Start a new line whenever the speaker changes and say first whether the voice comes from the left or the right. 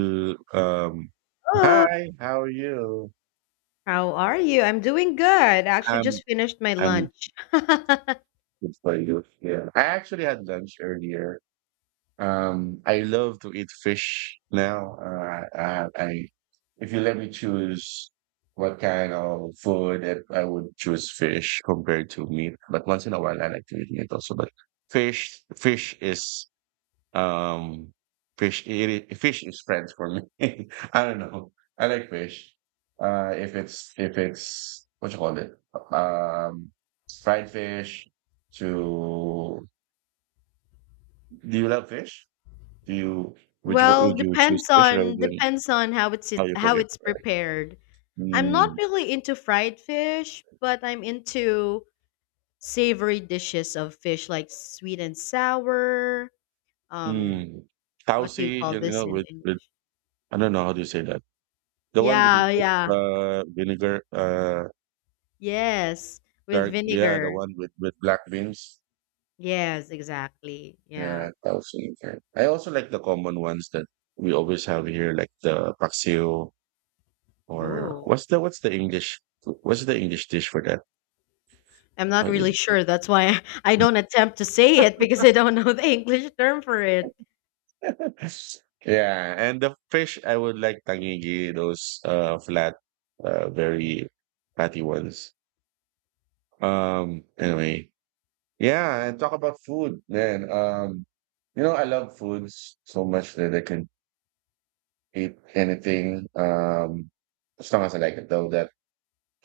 right: to, um,
left: Hello.
right: Hi, how are you?
left: How are you? I'm doing good. I actually just
right: I'm
left: finished my
right: I'm
left: lunch.
right: good for you. Yeah, I actually had lunch earlier. I love to eat fish now. I If you let me choose what kind of food, I would choose fish compared to meat. But once in a while, I like to eat meat also. But fish, fish is Um, fish it I- fish is friends for me. I don't know. I like fish. If it's what you call it, um, fried fish. To do you love fish? Do you would you
left: Well,
right: Would you choose
left: depends
right: fish rather
left: on
right: than
left: how
right: how you cook
left: how
right: it?
left: it's prepared. I'm not
right: Mm.
left: really into fried fish, but I'm into savory dishes of fish like sweet and sour. Um,
right: Mm.
left: what do you
right: Tausi,
left: call this in
right: with
left: English?
right: I don't know how do you say that. The one with the
left: Yeah, yeah.
right: vinegar,
left: Yes, with
right: dark, yeah, the
left: vinegar.
right: one with black beans.
left: Yes, exactly. Yeah.
right: Yeah, thousand. Yeah. I also like the common ones that we always have here, like the paksiw, or
left: Oh.
right: what's the English dish for that?
left: I'm not
right: I
left: really sure. That's why I don't attempt to say it because I don't know the English term for it.
right: yeah, and the fish I would like tangigi, those flat, very fatty ones. Anyway, yeah, and talk about food, man. I love foods so much that I can eat anything. As long as I like it, though. That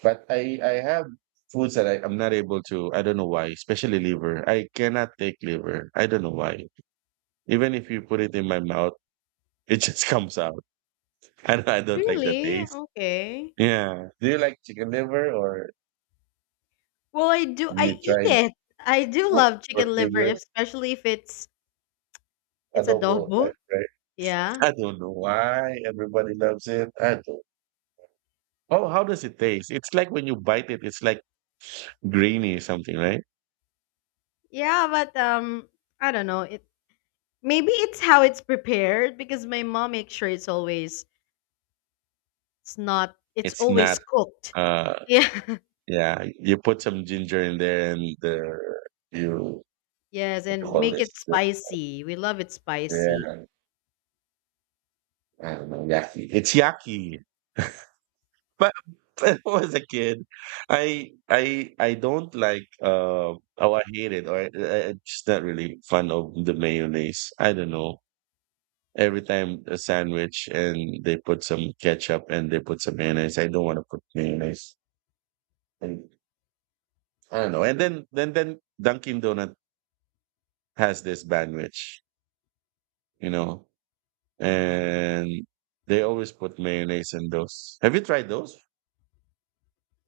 right: But I have foods that I I'm not able to I don't know why, especially liver. I cannot take liver. I don't know why. Even if you put it in my mouth, it just comes out. I don't like the
left: Really?
right: taste.
left: Okay.
right: Yeah. Do you like chicken liver or
left: Well, I do.
right: have you
left: I eat
right: tried
left: it. I do love
right: pork
left: chicken liver,
right: liver?
left: especially if it's
right: Adobo,
left: adobo.
right: right?
left: Yeah,
right: I don't know why everybody loves it. I don't. Oh, how does it taste? It's like when you bite it, it's like grainy or something, right?
left: yeah, but I don't know. It Maybe it's how it's prepared because my mom makes sure it's not it's
right: It's
left: always
right: not
left: cooked.
right: uh
left: Yeah.
right: Yeah, you put some ginger in there and you
left: Yes,
right: what do you
left: and
right: call
left: make
right: this?
left: it spicy. We love it spicy.
right: Yeah, I don't know, yaki. It's yaki. But when I was a kid, I don't like, oh, I hate it, or I'm just not really fun of the mayonnaise. I don't know. Every time a sandwich and they put some ketchup and they put some mayonnaise, I don't want to put mayonnaise. And I don't know. And then Dunkin' Donut has this bandwich, you know and they always put mayonnaise in those. Have you tried those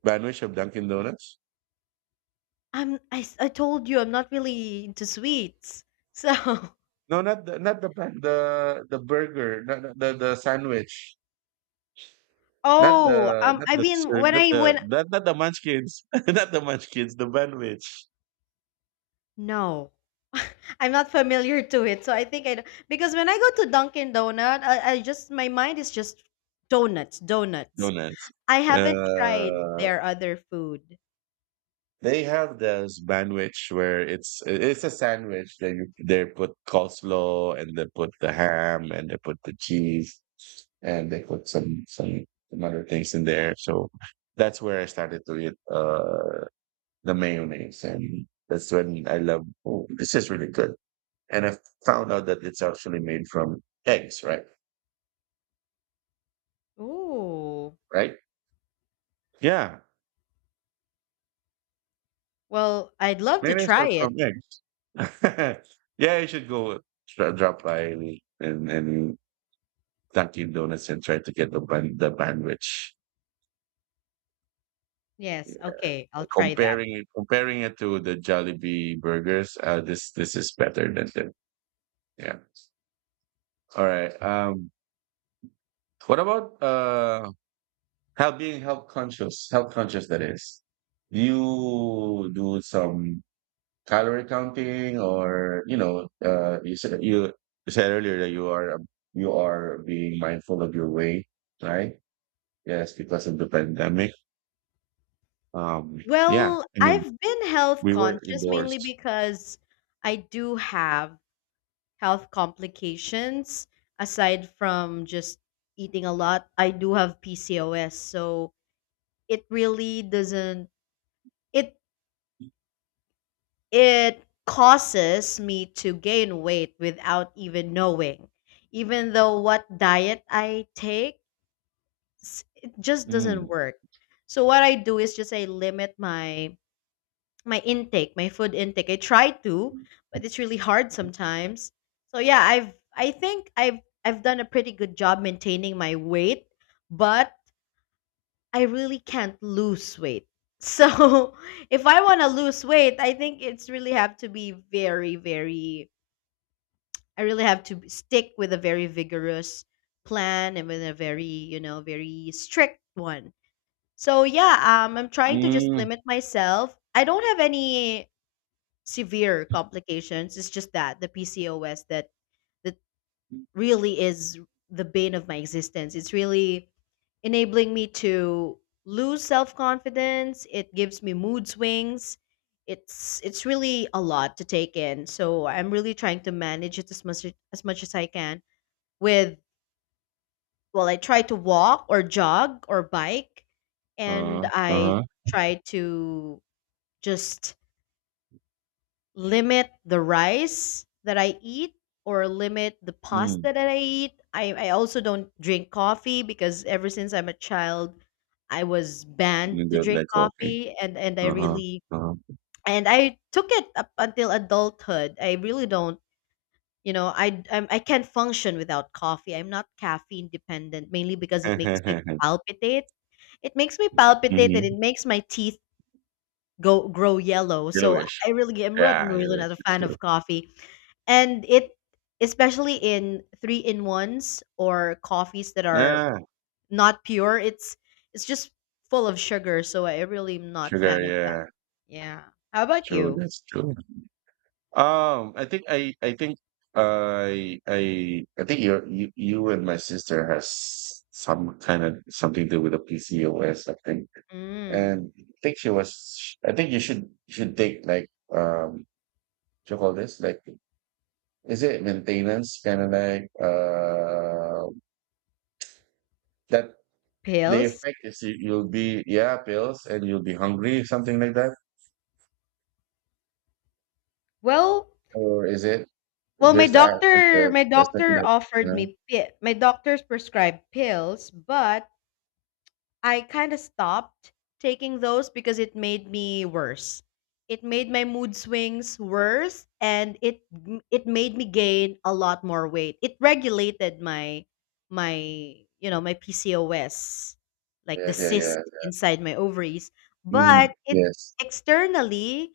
right: sandwich of Dunkin' Donuts?
left: I told you I'm not really into sweets. So
right: No, not the burger, not the sandwich,
left: Oh, I mean, when I when
right: not the munchkins, not the munchkins, the sandwich
left: no. I'm not familiar to it, so I think I because when I go to Dunkin' Donut, I just my mind is just donuts, donuts.
right: donuts.
left: I haven't tried
right: Uh,
left: their other food.
right: they have this sandwich where it's a sandwich. They put coleslaw and they put the ham and they put the cheese and they put some other things in there. So that's where I started to eat the mayonnaise, and that's when I love. Oh, this is really good. And I found out that it's actually made from eggs, right?
left: Ooh.
right: Right? Yeah,
left: Well, I'd love to
right: mayonnaise
left: try
right: are
left: it.
right: from eggs. yeah, you should go drop by and Dunkin' Donuts and try to get the the bandwidth. Yeah.
left: Yes, okay, I'll try that.
right: Comparing it to the Jollibee burgers, this is better than them. Yeah. All right. What about health, being health conscious? Health conscious, that is. Do you do some calorie counting, or you said you you said earlier that you are, you are being mindful of your weight, right? Yes, because of the pandemic. Um yeah,
left: Well,
right: I mean,
left: I've been health
right: we were
left: conscious mainly
right: indoors.
left: because I do have health complications aside from just eating a lot. I do have PCOS, so it really doesn't, it it causes me to gain weight without even knowing. Even though what diet I take, it just doesn't
right: Mm.
left: work. So what I do is just I limit my intake, my food intake. I try to, but it's really hard sometimes. So yeah, I think I've done a pretty good job maintaining my weight, but I really can't lose weight. So if I want to lose weight, I think it's really have to be very I really have to stick with a very vigorous plan and with a very, you know, very strict one. So yeah, I'm trying to just
right: Mm.
left: limit myself. I don't have any severe complications. It's just that the PCOS that really is the bane of my existence. It's really enabling me to lose self-confidence. It gives me mood swings. It's really a lot to take in. So I'm really trying to manage it as much as I can with, well, I try to walk or jog or bike, and I
right: Uh-huh.
left: try to just limit the rice that I eat or limit the
right: Mm.
left: pasta that I eat. I also don't drink coffee because ever since I'm a child, I was banned
right: And
left: to
right: they're
left: drink
right: like okay.
left: coffee, and I
right: Uh-huh.
left: really,
right: Uh-huh.
left: and I took it up until adulthood. I really don't, you know, I can't function without coffee. I'm not caffeine dependent mainly because it makes me palpitate. It makes me palpitate and it
right: mm-hmm.
left: makes my teeth go grow yellow. So
right: Yellowish.
left: I really am I'm
right: Yeah,
left: really not
right: yellowish.
left: a
right: It's
left: fan
right: true.
left: of coffee. And it, especially in three in ones or coffees that are
right: Yeah,
left: not pure, it's just full of sugar. So I really am not
right: sugar.
left: fan of that.
right: Yeah,
left: Yeah. How about
right: true.
left: you?
right: That's true. Um, I think I, I think I think you and my sister has some kind of something to do with the PCOS, I think.
left: Mm.
right: And I think she was. I think you should take, like, what you call this, like, is it maintenance kind of, like, that the
left: Pills?
right: effect is, you'll be, yeah, pills, and you'll be hungry, something like that.
left: Well,
right: Or is it?
left: well, my
right: There's the app, there's
left: doctor,
right: the second, you
left: offered
right: know?
left: me my doctors prescribed pills, but I kind of stopped taking those because it made me worse. It made my mood swings worse, and it made me gain a lot more weight. It regulated my, you know, my PCOS, like
right: Yeah,
left: the
right: yeah,
left: cyst
right: yeah.
left: inside my ovaries, but
right: Mhm,
left: it
right: yes.
left: externally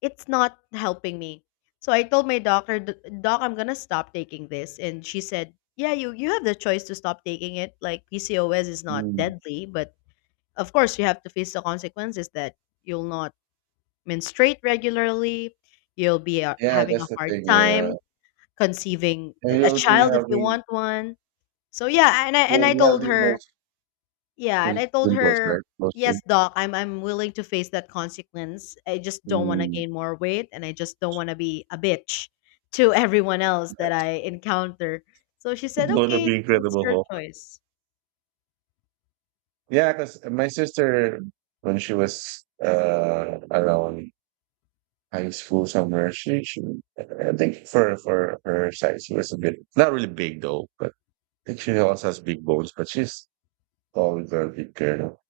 left: it's not helping me. So I told my doctor, "Doc, I'm going to stop taking this." And she said, "Yeah, you have the choice to stop taking it. Like PCOS is not
right: Mm.
left: deadly, but of course you have to face the consequences that you'll not menstruate regularly. You'll be
right: Yeah,
left: having a
right: that's the
left: hard
right: thing, yeah.
left: time conceiving
right: And
left: a
right: you'll be
left: child if you
right: having
left: want one." So yeah, and i and
right: you'll
left: i
right: be
left: told
right: having
left: her
right: those
left: yeah and i
right: with
left: told
right: Wimbos,
left: her
right: right?
left: "Yes,
right: Mostly.
left: doc, I'm willing to face that consequence. I just don't want to
right: Mm.
left: gain more weight, and I just don't want to be a bitch to everyone else that I encounter." So she said,
right: It's gonna
left: "Okay,
right: be
left: it's
right: incredible,
left: your
right: Hulk.
left: choice."
right: Yeah, because my sister, when she was around high school somewhere, she I think for her size, she was a bit not really big though, but I think she also has big bones, but she's tall, very big girl.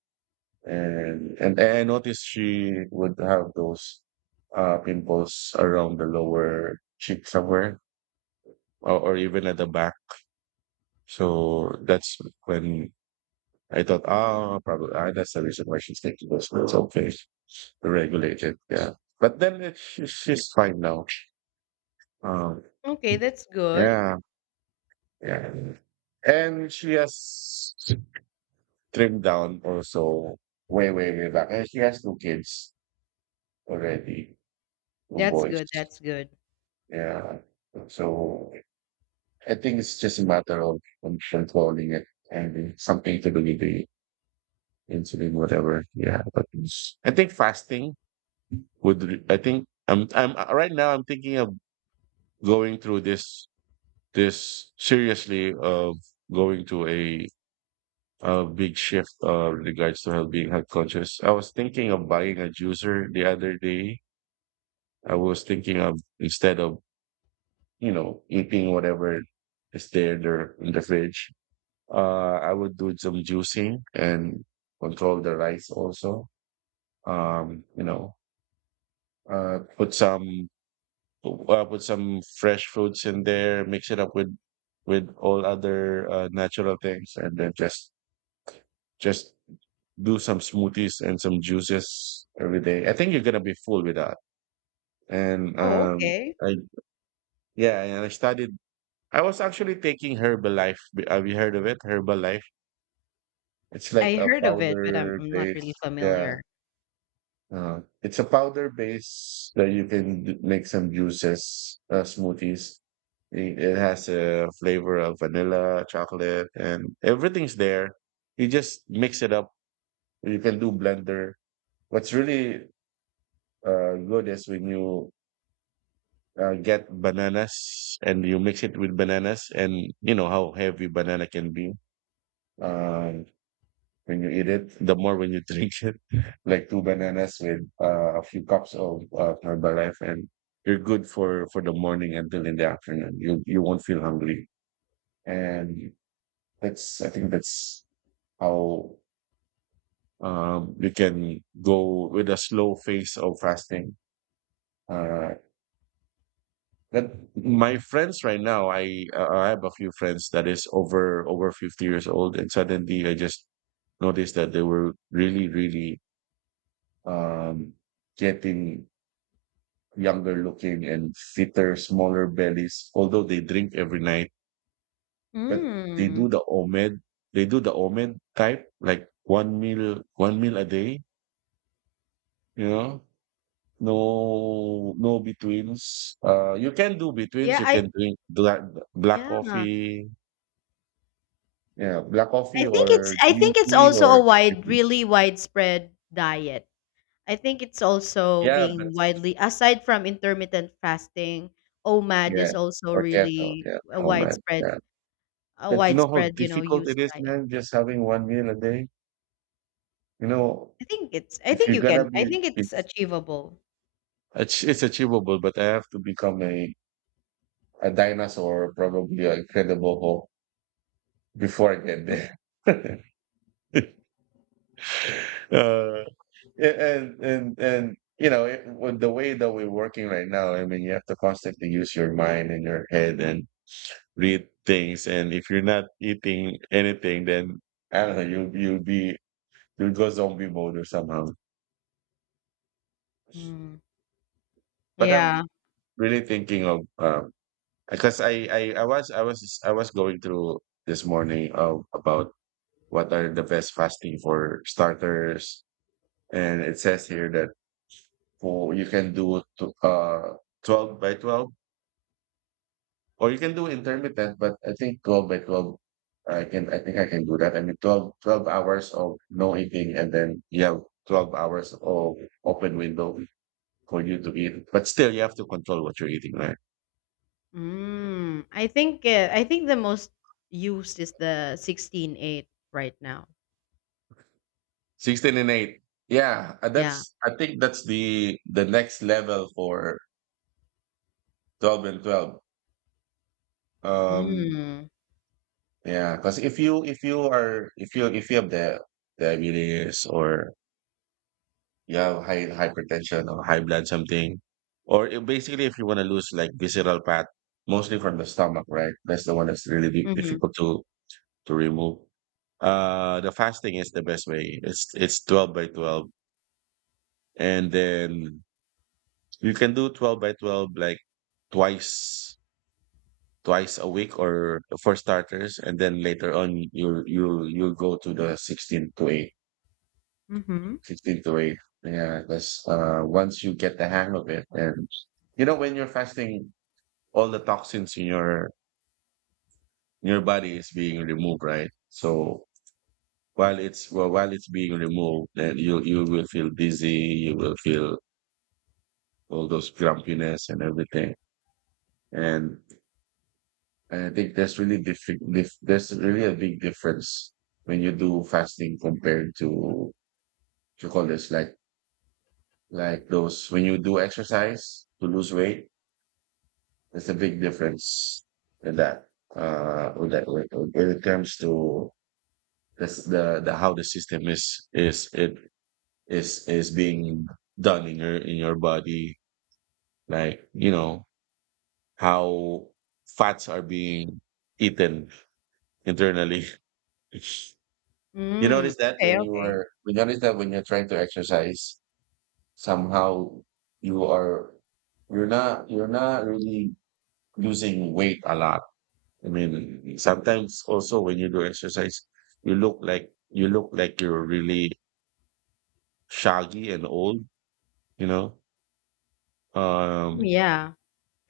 right: And I noticed she would have those pimples around the lower cheek somewhere, or even at the back. So that's when I thought, ah, probably, ah, that's the reason why she's taking those pills. Okay, regulated. Yeah, but then she's fine now. Um,
left: Okay, that's good.
right: yeah, yeah, and she has trimmed down also, way, way, way back. And she has two kids already, two
left: that's
right: boys.
left: good that's good
right: Yeah. So I think it's just a matter of controlling it and something to believe in, the insulin, whatever. Yeah. But I think fasting would, I think I'm right now I'm thinking of going through this seriously, of going to a big shift, with regards to health, being health conscious. I was thinking of buying a juicer the other day. I was thinking of, instead of, eating whatever is there in the fridge. I would do some juicing and control the rice also. Um, you know, put some put some fresh fruits in there, mix it up with all other natural things, and then just do some smoothies and some juices every day. I think you're gonna be full with that. And
left: Oh, okay.
right: I yeah, and I started. I was actually taking Herbalife. Have you heard of it? Herbalife. It's like
left: I
right: a
left: heard of it, but
right: powder
left: I'm not really
right: base.
left: familiar.
right: Yeah, it's a powder base that you can make some juices, smoothies. It has a flavor of vanilla, chocolate, and everything's there. You just mix it up. You can do blender. What's really good is when you, get bananas and you mix it with bananas, and you know how heavy banana can be. Um, when you eat it, the more when you drink it, like two bananas with, a few cups of, Herbalife, and you're good for the morning until in the afternoon. You won't feel hungry, and that's I think that's how, you can go with a slow phase of fasting. Uh, that my friends right now, I have a few friends that is over 50 years old, and suddenly I just noticed that they were really, really, um, getting younger looking and fitter, smaller bellies, although they drink every night. But they
left: Mm.
right: do the omed, they do the omed type, like one meal a day, you know? No, no betweens. You can do betweens.
left: Yeah,
right: You
left: I
right: can drink black
left: yeah.
right: coffee. Yeah, black coffee or
left: I
right: green
left: think it's
right: tea,
left: also a
right: or
left: wide really widespread diet. I think it's also
right: yeah,
left: being
right: but
left: widely, aside from intermittent fasting, OMAD is
right: yes,
left: also
right: or keto.
left: really
right: Yeah,
left: a
right: oh man,
left: widespread,
right: yeah. But you know how
left: you know,
right: difficult
left: used
right: it is,
left: diet.
right: man, just having one meal a day. You know,
left: I think it's I
right: if
left: think
right: you're
left: you can,
right: gonna
left: I
right: be,
left: think it's achievable.
right: it's achievable, but I have to become a dinosaur, probably an incredible Hulk, before I get there. uh, and you know, with the way that we're working right now, I mean, you have to constantly use your mind and your head and read things. And if you're not eating anything, then I don't know, you'll go zombie mode or somehow.
left: Mm.
right: But
left: Yeah.
right: I'm really thinking of, because I was going through this morning, about what are the best fasting for starters, and it says here that for you can do to, 12 by 12, or you can do intermittent. But I think 12 by 12, I think I can do that. I mean 12 hours of no eating, and then you have 12 hours of open window for you to eat. But still, you have to control what you're eating, right?
left: Mm. I think the most used is the 16:8 right now.
right: 16 and 8. Yeah,
left: Yeah.
right: that's I think that's the next level for 12 and 12. Um
left: Mm.
right: yeah, cuz if you have the diabetes, or you have high hypertension or high blood something, basically if you want to lose, like, visceral fat mostly from the stomach, right? That's the one that's really
left: Mhm.
right: difficult to remove. The fasting is the best way. It's 12 by 12. And then you can do 12 by 12 like twice twice a week, or for starters, and then later on you go to the 16 to 8,
left: Mhm.
right: 16 to 8. Yeah, that's once you get the hang of it. And you know when you're fasting, all the toxins in your body is being removed, right? So while it's being removed, then you will feel dizzy, you will feel all those grumpiness and everything. And And I think that's really different. That's really a big difference when you do fasting compared to, what you call this, like, those when you do exercise to lose weight. That's a big difference in that. Uh, with that with- when it comes to this, the how the system is it is being done in your body, like, you know how fats are being eaten internally. You
left: Mm.
right: notice that
left: Okay,
right: when you
left: okay.
right: are, we notice that when you're trying to exercise, somehow you are, you're not really losing weight a lot. I mean, sometimes also when you do exercise, you look like you're really shaggy and old, you know?
left: Oh,
right: Um,
left: yeah.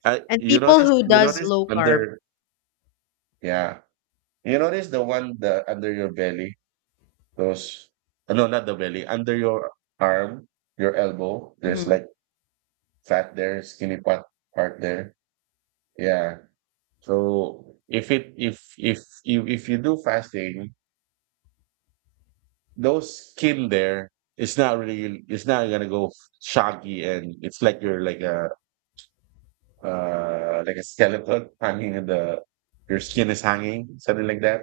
left: And people who
right: you
left: does
right: notice
left: low carb.
right: under, yeah, you notice the one, the under your belly, those — no, not the belly, under your arm, your elbow, there's
left: Mhm.
right: like, fat there, skinny part there. Yeah. So if it if you do fasting, those skin there, it's not gonna go shaggy, and it's like you're like a skeleton hanging in the your skin is hanging, something like that.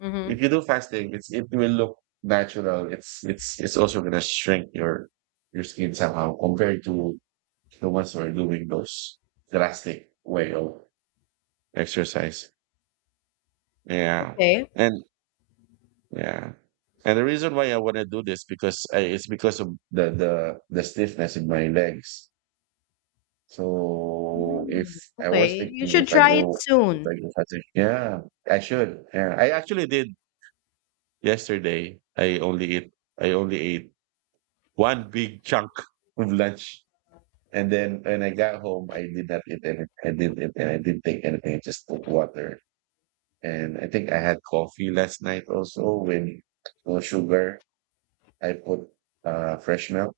left: Mhm.
right: If you do fasting, it will look natural. It's also gonna shrink your skin somehow compared to the ones who are doing those drastic way of exercise. Yeah.
left: Okay.
right: And yeah. And the reason why I want to do this because it's because of the stiffness in my legs. So if
left: Mm.
right: I was
left: Okay. You
right: thinking, if
left: should
right: I
left: try it
right: go
left: soon.
right: fast, yeah, I should. Yeah. I actually did yesterday. I only eat. I only ate one big chunk of lunch. And then when I got home, I did not eat anything. I didn't eat, and I didn't take anything. I just took water. And I think I had coffee last night also with no sugar. I put fresh milk.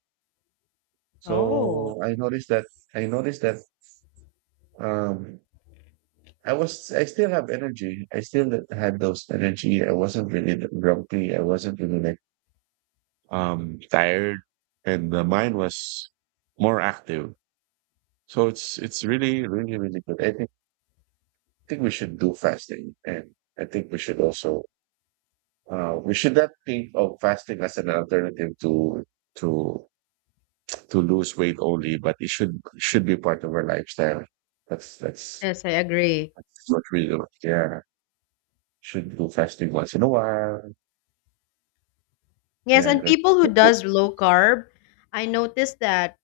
left: Oh.
right: So I noticed that um, I still have energy. I still had those energy. I wasn't really grumpy. I wasn't really like tired, and the mind was more active. So it's really really really good. I think we should do fasting, and I think we should not think of fasting as an alternative to to lose weight only, but it should be part of our lifestyle. That's that's
left: Yes, I agree.
right: that's what we do. Yeah, should do fasting once in a while.
left: Yes,
right: Yeah,
left: and
right: that's —
left: people who does low carb, I noticed that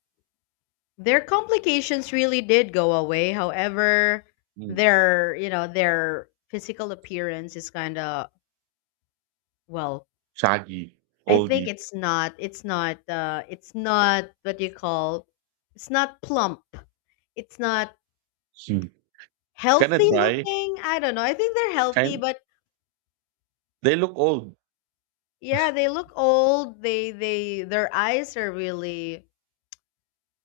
left: their complications really did go away. However,
right: mm.
left: their, you know, their physical appearance is kind of, well,
right: Shaggy,
left: I think
right: oldie.
left: it's not. It's not. It's not what you call. It's not plump. It's not
right: Hmm. Can I
left: healthy
right: try?
left: looking. I don't know. I think they're healthy,
right: Can
left: but
right: they look old?
left: yeah, they look old. They their eyes are really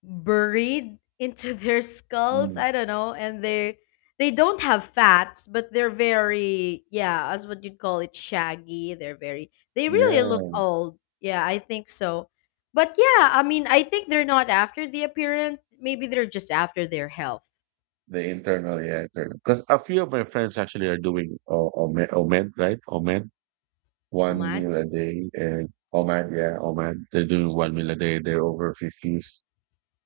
left: buried into their skulls.
right: Mm.
left: I don't know, and they don't have fats, but they're very, yeah, as what you'd call it, shaggy. They're very, they really look
right: Yeah,
left: old. Yeah, I think so. But yeah, I mean, I think they're not after the appearance. Maybe they're just after their health.
right: the internal, yeah, internal. Because a few of my friends actually are doing Omed, Omed, right? Omed, one
left: Omad.
right: meal a day, and Omed, yeah, Omed. They're doing one meal a day. They're over 50s.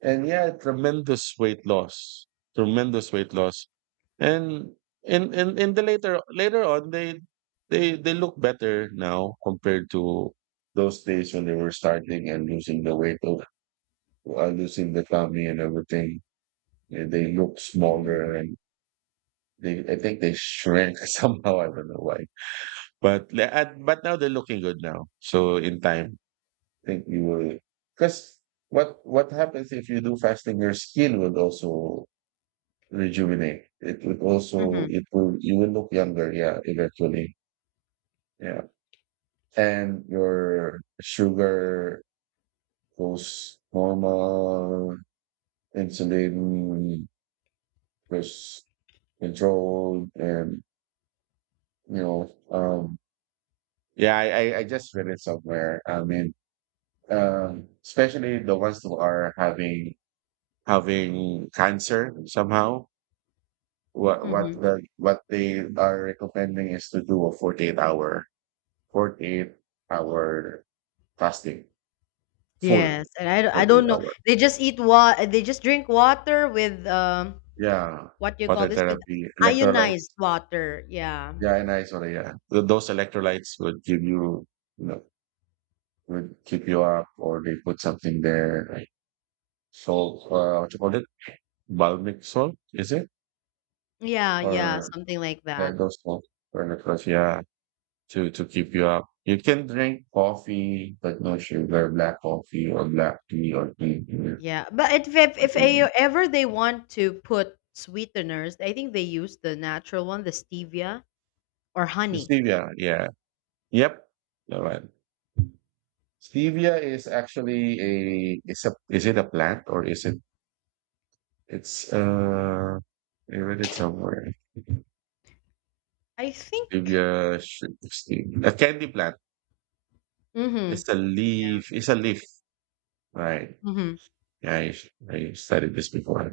right: And yeah, tremendous weight loss, tremendous weight loss. And in the later on, they look better now compared to those days when they were starting and losing the weight of, losing the tummy and everything. Yeah, they look
left: Mm.
right: smaller, and they I think they shrank somehow. I don't know why, but but now they're looking good now. So in time, I think you will, because what happens, if you do fasting your skin will also rejuvenate. It would also
left: Hmm.
right: it will You will look younger, yeah, eventually. Yeah. And your sugar goes normal, insulin goes controlled, and you know, yeah, I just read it somewhere. I mean, especially the ones who are having cancer somehow.
left: hmm
right: What they are recommending is to do a 48 hour 48-hour fasting,
left: Yes,
right: full
left: and I don't
right: 48
left: know.
right: hour.
left: They just eat water. They just drink water with
right: Yeah,
left: what do you call
right: water
left: this? With
right: therapy,
left: ionized
right: electrolytes.
left: water. Yeah.
right: Yeah, and I — yeah. Those electrolytes would give you, you know, would keep you up, or they put something there, like salt, what you call it? Balmic salt, is it?
left: Yeah, yeah,
right: Or
left: something like
right: yeah,
left: that.
right: those salt or electrolytes, yeah, to keep you up. You can drink coffee, but no sugar, black coffee or black tea or tea, you know,
left: Yeah, but
right: I
left: if a,
right: think.
left: ever they want to put sweeteners, I think they use the natural one, the stevia or honey.
right: Stevia, yeah, yeah. Yep. All right. Stevia is actually a — is it a plant, or is it — it's I read it somewhere.
left: I think.
right: Stevia, should stevia, a candy plant.
left: Mm-hmm.
right: It's a leaf. It's a leaf. Right.
left: Mm-hmm.
right: Yeah, I studied this before.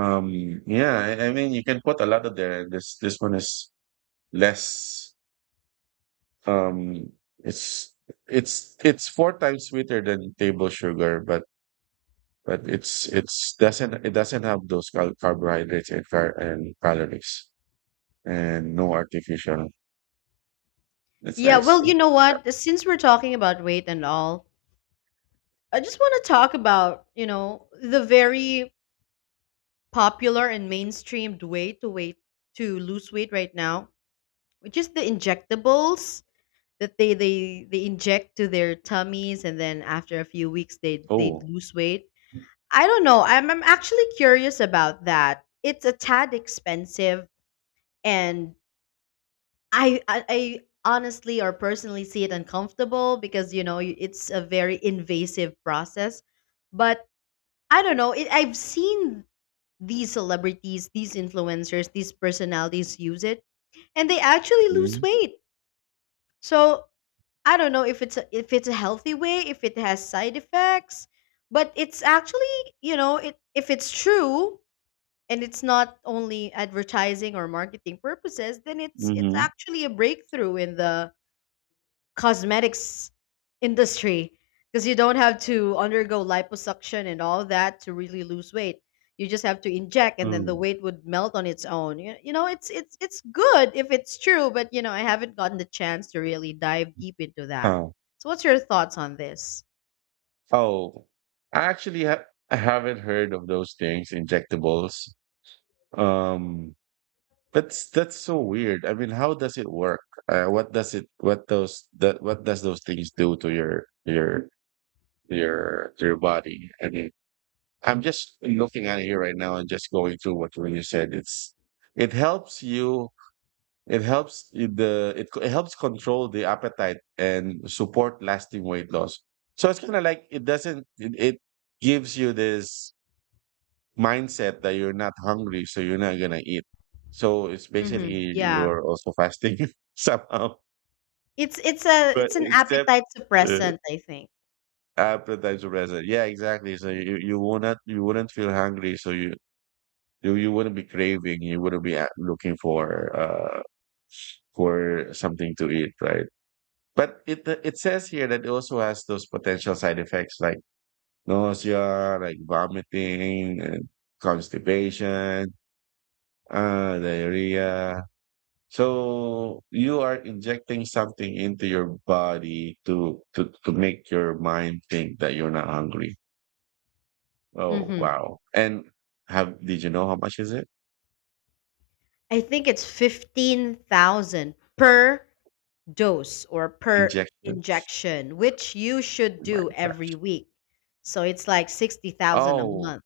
right: Yeah, I mean you can put a lot of there. This one is less, um it's it's four times sweeter than table sugar, but it's doesn't it doesn't have those carbohydrates, and and calories, and no artificial. It's
left: Yeah.
right: nice.
left: Well, you know what? Since we're talking about weight and all, I just want to talk about, you know, the very popular and mainstreamed way to weight to lose weight right now, which is the injectables, that they inject to their tummies and then after a few weeks they
right: Oh.
left: lose weight. I don't know. I'm actually curious about that. It's a tad expensive, and I honestly or personally see it uncomfortable because, you know, it's a very invasive process. But I don't know. I've seen these celebrities, these influencers, these personalities use it, and they actually lose
right: Mm-hmm.
left: weight. So I don't know if if it's a healthy way, if it has side effects, but it's actually, you know, it if it's true and it's not only advertising or marketing purposes, then it's actually a breakthrough in the cosmetics industry because you don't have to undergo liposuction and all that to really lose weight. You just have to inject and then the
right: Mm.
left: weight would melt on its own. You know, it's it's good if it's true, but you know, I haven't gotten the chance to really dive deep into that.
right: Huh.
left: So what's your thoughts on this?
right: Oh, I actually — I haven't heard of those things, injectables. Um, that's so weird. I mean, how does it work? What does it? What those? That, what does those things do to your body? I mean, I'm just looking at it here right now and just going through what when you said. It helps you. It helps control the appetite and support lasting weight loss. So it's kind of like — it doesn't. It gives you this mindset that you're not hungry, so you're not gonna eat. So it's
left: Mhm.
right: basically
left: Yeah.
right: you're also fasting somehow,
left: It's a
right: but
left: it's an
right: except
left: appetite
right: uh,
left: suppressant, I think.
right: appetite suppressor. Yeah, exactly. So you wouldn't feel hungry, so you wouldn't be craving. You wouldn't be looking uh for something to eat, right? But it says here that it also has those potential side effects like nausea, like vomiting, and constipation, diarrhea. So you are injecting something into your body to make your mind think that you're not hungry. Oh
left: Mhm.
right: wow! And have did you know how much is it?
left: I think it's 15,000 per dose or per
right: Injection.
left: injection, which you should
right: Oh my
left: do
right: God.
left: every week. So it's like 60,000 a
right: Oh,
left: month.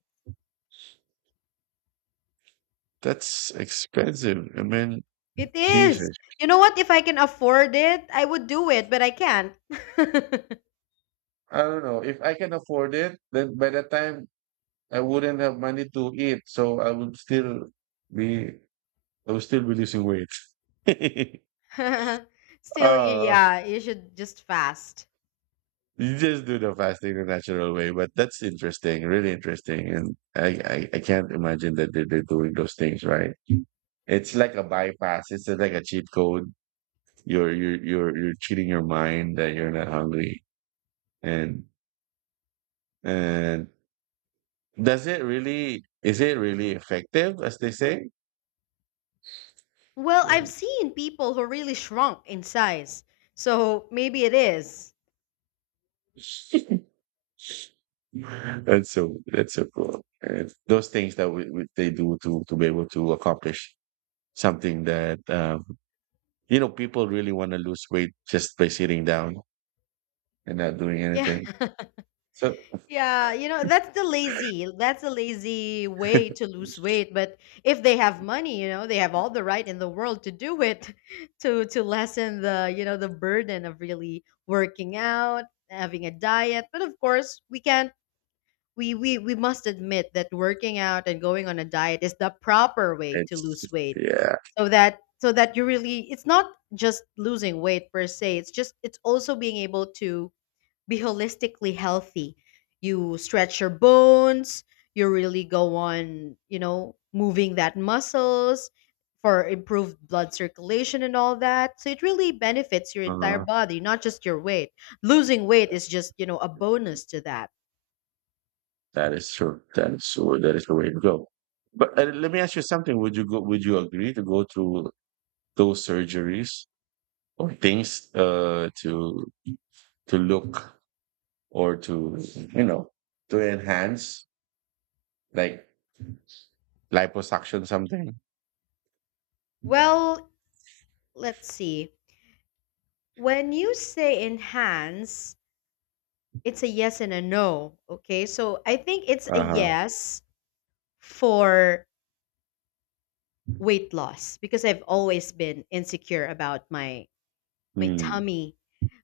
right: that's expensive. I mean,
left: It is.
right: Jesus.
left: You know what? If I can afford it, I would do it, but I can't.
right: I don't know. If I can afford it, then by the time, I wouldn't have money to eat. So be I would still be losing weight.
left: Still,
right: uh
left: yeah, you should just fast.
right: you just do the fasting the natural way. But that's interesting, really interesting. And I can't imagine that they're doing those things, right? It's like a bypass. It's like a cheat code. You're cheating your mind that you're not hungry. And and Is it really effective, as they say?
left: Well, I've seen people who really shrunk in size. So maybe it is.
right: That's so cool. And those things that they do to be able to accomplish something that, you know, people really want to lose weight just by sitting down and not doing
left: Yeah.
right: anything. So
left: Yeah, you know, that's the lazy, that's a lazy way to lose weight. But if they have money, you know, they have all the right in the world to do it to lessen the, you know, the burden of really working out, having a diet. But of course, we can't, we we must admit that working out and going on a diet is the proper way to
right: it's —
left: lose weight.
right: yeah,
left: So that, you really, it's not just losing weight per se, it's also being able to be holistically healthy. You stretch your bones, you really go on, you know, moving that muscles for improved blood circulation and all that. So it really benefits your entire
right: uh-huh.
left: body, not just your weight. Losing weight is just, you know, a bonus to that.
right: That is true. That is true. That is the way to go. But let me ask you something. Would you go? Would you agree to go through those surgeries or things, to look, or to, you know, to enhance, like liposuction, something.
left: Well, let's see. When you say enhance, it's a yes and a no. Okay. So I think it's a
right: Uh-huh.
left: yes for weight loss because I've always been insecure about my
right: Hmm.
left: tummy,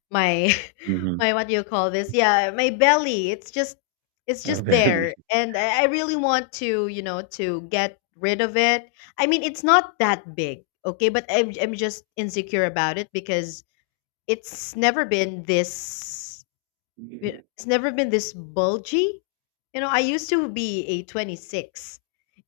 left: my
right: Mhm.
left: my what do you call this? Yeah, my belly. It's just
right: Very.
left: there, and I really want to, you know, to get rid of it. I mean, it's not that big, okay, but I'm just insecure about it because it's never been this, it's never been this bulgy. You know, I used to be a 26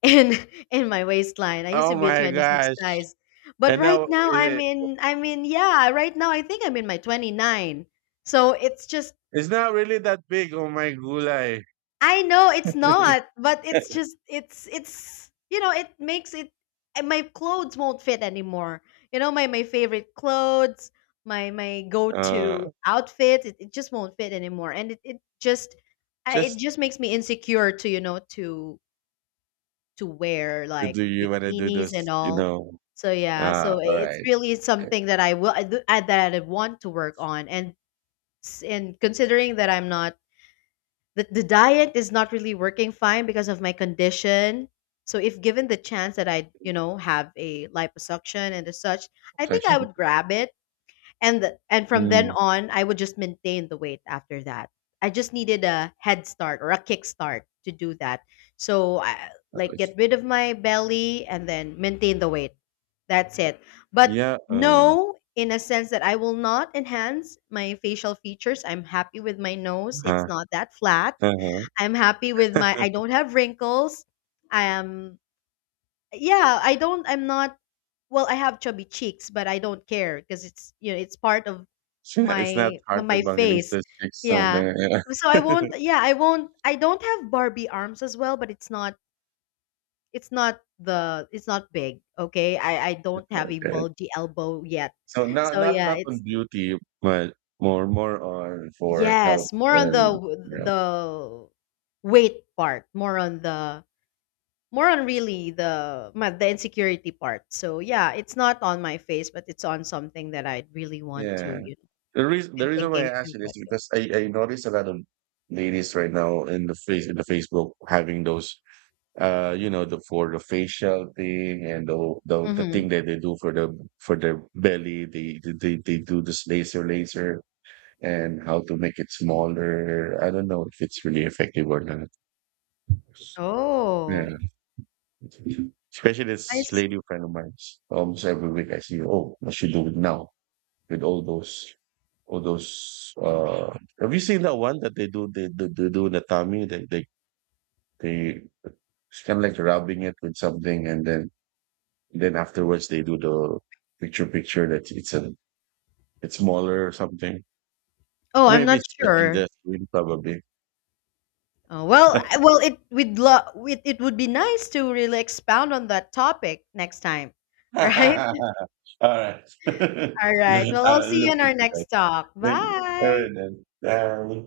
left: in in my waistline. I used
right: Oh
left: to be a
right: my
left: 26
right: gosh.
left: size. But
right: And
left: right
right: now,
left: now
right: is it —
left: I'm in, yeah, right now I think I'm in my 29. So it's just,
right: it's not really that big. Oh my gulay.
left: I know it's not, but it's just, it's you know it makes it, and my clothes won't fit anymore. You know my my favorite clothes, my go to
right: uh
left: outfit, it just won't fit anymore, and it just, it
right: just
left: just makes me insecure to, you know, to wear
right: to —
left: like
right: do you want to do
left: bikinis and
right: this, you
left: all.
right: know?
left: So yeah, so
right: All
left: it's
right: right.
left: really
right: uh,
left: something that I will I, do- I- that I want to work on, and and considering that I'm not, the diet is not really working fine because of my condition. So if given the chance that I, you know, have a liposuction and as such, I think I
right: Flexion.
left: would grab it. And from then
right: Hmm.
left: on, I would just maintain the weight after that. I just needed a head start or a kickstart to do that. So
right: Uh,
left: like
right: it's-
left: get rid of my belly and then maintain the weight. That's it. But
right: yeah. Uh
left: no, in a sense that I will not enhance my facial features. I'm happy with my nose. It's
right: huh.
left: not that flat.
right: Uh-huh.
left: I'm happy with my, I don't have wrinkles. I am yeah, I'm not, well, I have chubby cheeks, but I don't care because it's, you know, it's part of
right: Sure, it's not hard
left: my face.
right: evangelista chicks on
left: Yeah.
right: there, yeah.
left: So I won't yeah, I won't, I don't have Barbie arms as well, but it's not, it's not the it's not big, okay? I don't have a
right: Okay.
left: bulgy elbow yet.
right: So
left: So yeah,
right: not on
left: it's
right: beauty, but more on for health
left: yes, more on the
right: and, you know,
left: weight part, more on the, more on really the insecurity part. So yeah, it's not on my face, but it's on something that I'd really want to,
right: yeah.
left: you know, been
right: The reason why
left: thinking
right: I asked
left: to
right: you
left: let
right: this is
left: go.
right: because I noticed a lot of ladies right now in the Facebook having those, you know, the for the facial thing, and the
left: Mm-hmm.
right: thing that they do for the for their belly, they do this laser, and how to make it smaller. I don't know if it's really effective or not.
left: Oh,
right: Yeah. Especially
left: I
right: this
left: see.
right: lady friend of mine. Almost every week I see, oh, I should do it now, with all those — all those uh have you seen that one that they do, they do in the tummy? They It's kind of like rubbing it with something, and then afterwards they do the picture that it's a it's smaller or something.
left: Oh, I'm
right: Maybe
left: not
right: it's sketching the
left: sure.
right: that probably.
left: Oh, well, well, it we'd love it, it would be nice to really expound on that topic next time, right?
right: All right.
left: All right. Well, I'll
right: I'll
left: see you
right: look
left: in our
right: into that.
left: next talk.
right: Thank you. All
left: Bye.
right: right then. Bye.